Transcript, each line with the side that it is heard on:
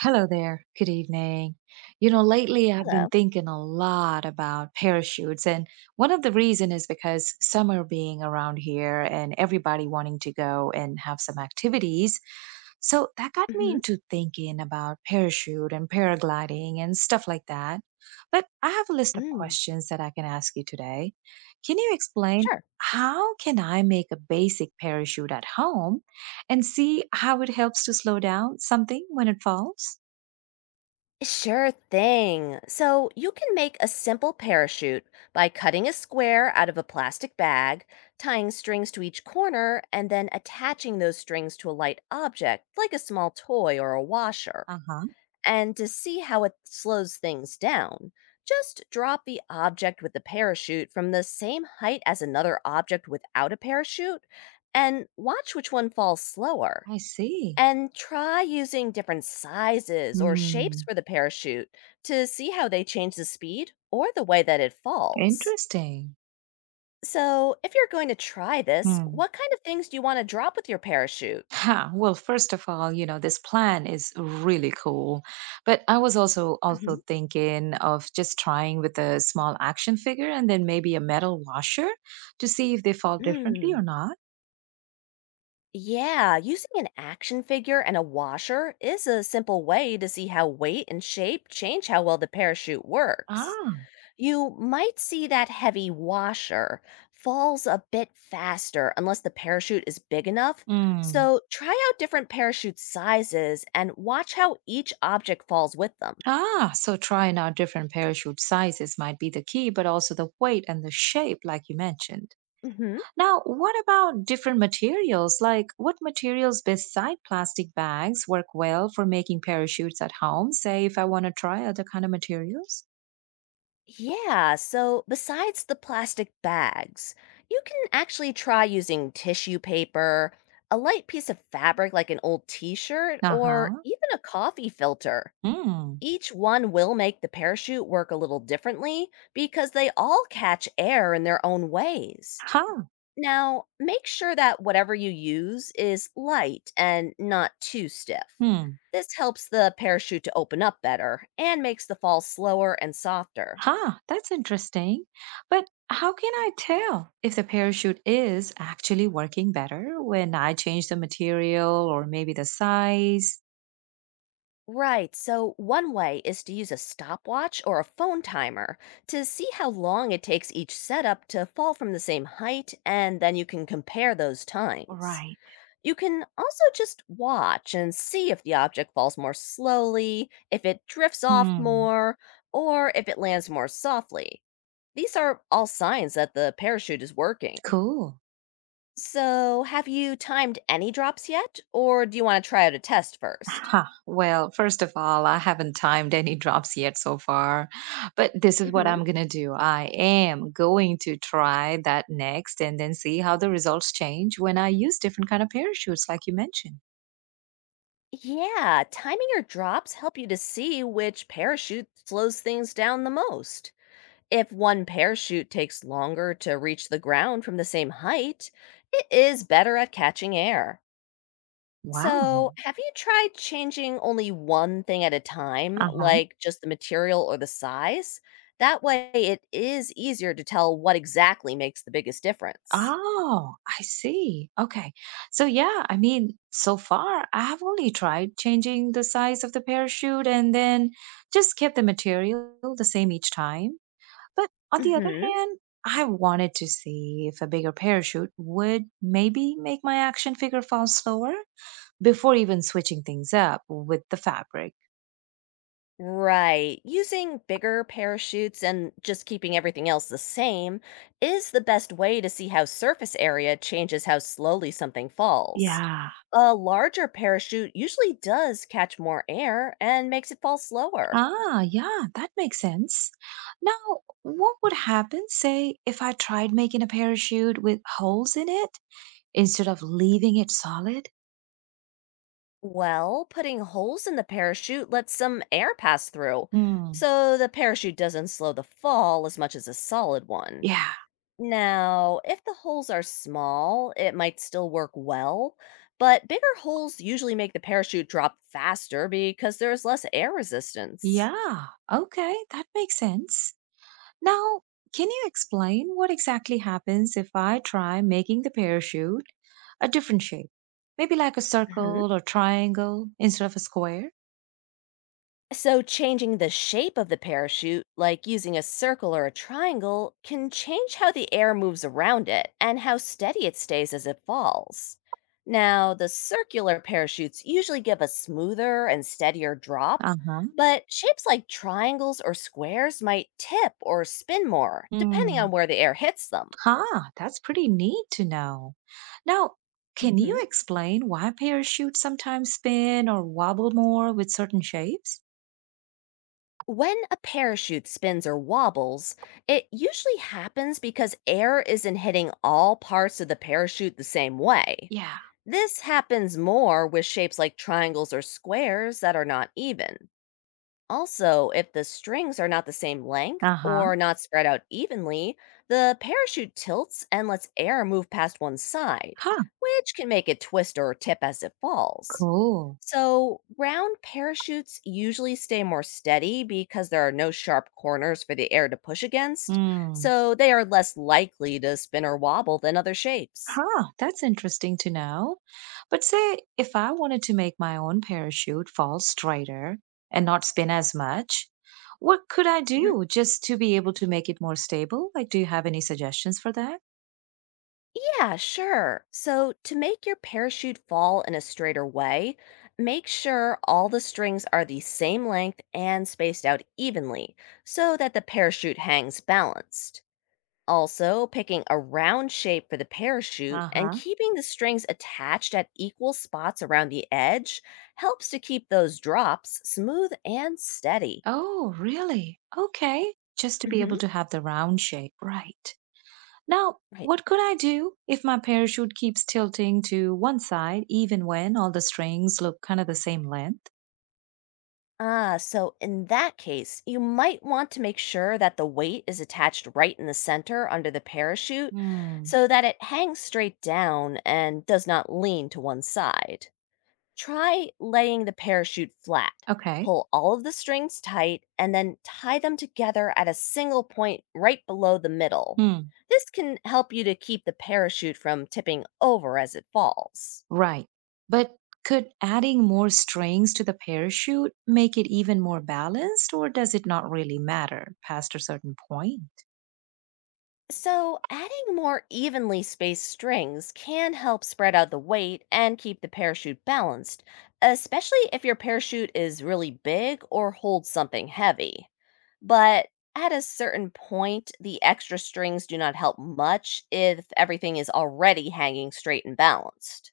right: Hello there. Good evening. Lately I've
left: Hello.
right: been thinking a lot about parachutes, and one of the reason is because summer being around here and everybody wanting to go and have some activities. So that got me
left: hmm
right: into thinking about parachute and paragliding and stuff like that. But I have a list of
left: Mm,
right: questions that I can ask you today. Can you explain
left: sure.
right: how can I make a basic parachute at home and see how it helps to slow down something when it falls?
left: Sure thing. So you can make a simple parachute by cutting a square out of a plastic bag, tying strings to each corner, and then attaching those strings to a light object like a small toy or a washer.
right: Uh-huh.
left: And to see how it slows things down, just drop the object with the parachute from the same height as another object without a parachute and watch which one falls slower.
right: I see.
left: And try using different sizes or shapes
right: Hmm.
left: for the parachute to see how they change the speed or the way that it falls.
right: Interesting.
left: So, if you're going to try this,
right: Hmm.
left: what kind of things do you want to drop with your parachute?
right: Ha, well, first of all, this plan is really cool. But I was also
left: hmm
right: thinking of just trying with a small action figure and then maybe a metal washer to see if they fall differently or
left: Hmm.
right: not.
left: Yeah, using an action figure and a washer is a simple way to see how weight and shape change how well the parachute works.
right: Ah.
left: You might see that heavy washer falls a bit faster unless the parachute is big enough.
right: Mm.
left: So try out different parachute sizes and watch how each object falls with them.
right: Ah, so trying out different parachute sizes might be the key, but also the weight and the shape, like you mentioned.
left: hmm
right: Now, what about different materials? Like, what materials beside plastic bags work well for making parachutes at home? Say, if I want to try other kind of materials.
left: Yeah, so besides the plastic bags, you can actually try using tissue paper, a light piece of fabric like an old t shirt,
right: Uh
left: or
right: huh.
left: even a coffee filter.
right: Hmm.
left: Each one will make the parachute work a little differently because they all catch air in their own ways.
right: Huh.
left: Now, make sure that whatever you use is light and not too stiff.
right: Hmm.
left: This helps the parachute to open up better and makes the fall slower and softer.
right: Huh, that's interesting. But how can I tell if the parachute is actually working better when I change the material or maybe the size?
left: Right, so one way is to use a stopwatch or a phone timer to see how long it takes each setup to fall from the same height, and then you can compare those times.
right: Right.
left: You can also just watch and see if the object falls more slowly, if it drifts off
right: Hmm.
left: more, or if it lands more softly. These are all signs that the parachute is working.
right: Cool.
left: So, have you timed any drops yet, or do you want to try out a test 1st
right: Huh, well, first of all, I haven't timed any drops yet so far, but this is what
left: hmm
right: I'm going to do. I am going to try that next and then see how the results change when I use different kind of parachutes like you mentioned.
left: Yeah, timing your drops help you to see which parachute slows things down the most. If one parachute takes longer to reach the ground from the same height, it is better at catching air.
right: Wow.
left: So, have you tried changing only one thing at a time,
right: Uh-huh.
left: like just the material or the size? That way, it is easier to tell what exactly makes the biggest difference.
right: Oh, I see. Okay. So yeah, I mean, so far I have only tried changing the size of the parachute and then just kept the material the same each time. But on the other
left: hmm
right: hand, I wanted to see if a bigger parachute would maybe make my action figure fall slower before even switching things up with the fabric.
left: Right. Using bigger parachutes and just keeping everything else the same is the best way to see how surface area changes how slowly something falls.
right: Yeah.
left: A larger parachute usually does catch more air and makes it fall slower.
right: Ah, yeah, that makes sense. Now, what would happen, say, if I tried making a parachute with holes in it instead of leaving it solid?
left: Well, putting holes in the parachute lets some air pass through,
right: Hmm.
left: so the parachute doesn't slow the fall as much as a solid one.
right: Yeah.
left: Now, if the holes are small, it might still work well, but bigger holes usually make the parachute drop faster because there is less air resistance.
right: Yeah, okay, that makes sense. Now, can you explain what exactly happens if I try making the parachute a different shape? Maybe like a
left: Mhm.
right: circle or triangle instead of a square?
left: So, changing the shape of the parachute, like using a circle or a triangle, can change how the air moves around it and how steady it stays as it falls. Now, the circular parachutes usually give a smoother and steadier drop,
right: Uh huh.
left: but shapes like triangles or squares might tip or spin more, depending on
right: Hmm.
left: where the air hits them.
right: Huh, that's pretty neat to know. Now, can you explain why parachutes sometimes spin or wobble more with certain shapes?
left: When a parachute spins or wobbles, it usually happens because air isn't hitting all parts of the parachute the same way.
right: Yeah.
left: This happens more with shapes like triangles or squares that are not even. Also, if the strings are not the same length
right: Uh huh.
left: or not spread out evenly, the parachute tilts and lets air move past one side,
right: Huh,
left: which can make it twist or tip as it falls.
right: cool.
left: So, round parachutes usually stay more steady because there are no sharp corners for the air to push against,
right: Hmm.
left: so they are less likely to spin or wobble than other shapes.
right: Huh, that's interesting to know. But say if I wanted to make my own parachute fall straighter and not spin as much, what could I
left: Mhm.
right: do just to be able to make it more stable? Like, do you have any suggestions for that?
left: Yeah, sure. So, to make your parachute fall in a straighter way, make sure all the strings are the same length and spaced out evenly so that the parachute hangs balanced. Also, picking a round shape for the parachute
right: Uh
left: and
right: huh.
left: keeping the strings attached at equal spots around the edge helps to keep those drops smooth and steady.
right: Oh, really? Okay. Just to be
left: hmm
right: able to have the round shape. Right. Now,
left: Right.
right: what could I do if my parachute keeps tilting to one side, even when all the strings look kind of the same length?
left: Ah, so in that case, you might want to make sure that the weight is attached right in the center under the parachute
right: Hmm.
left: so that it hangs straight down and does not lean to one side. Try laying the parachute flat.
right: Okay.
left: Pull all of the strings tight and then tie them together at a single point right below the middle.
right: Hmm.
left: This can help you to keep the parachute from tipping over as it falls.
right: Right. But could adding more strings to the parachute make it even more balanced, or does it not really matter past a certain point?
left: So, adding more evenly spaced strings can help spread out the weight and keep the parachute balanced, especially if your parachute is really big or holds something heavy. But at a certain point, the extra strings do not help much if everything is already hanging straight and balanced.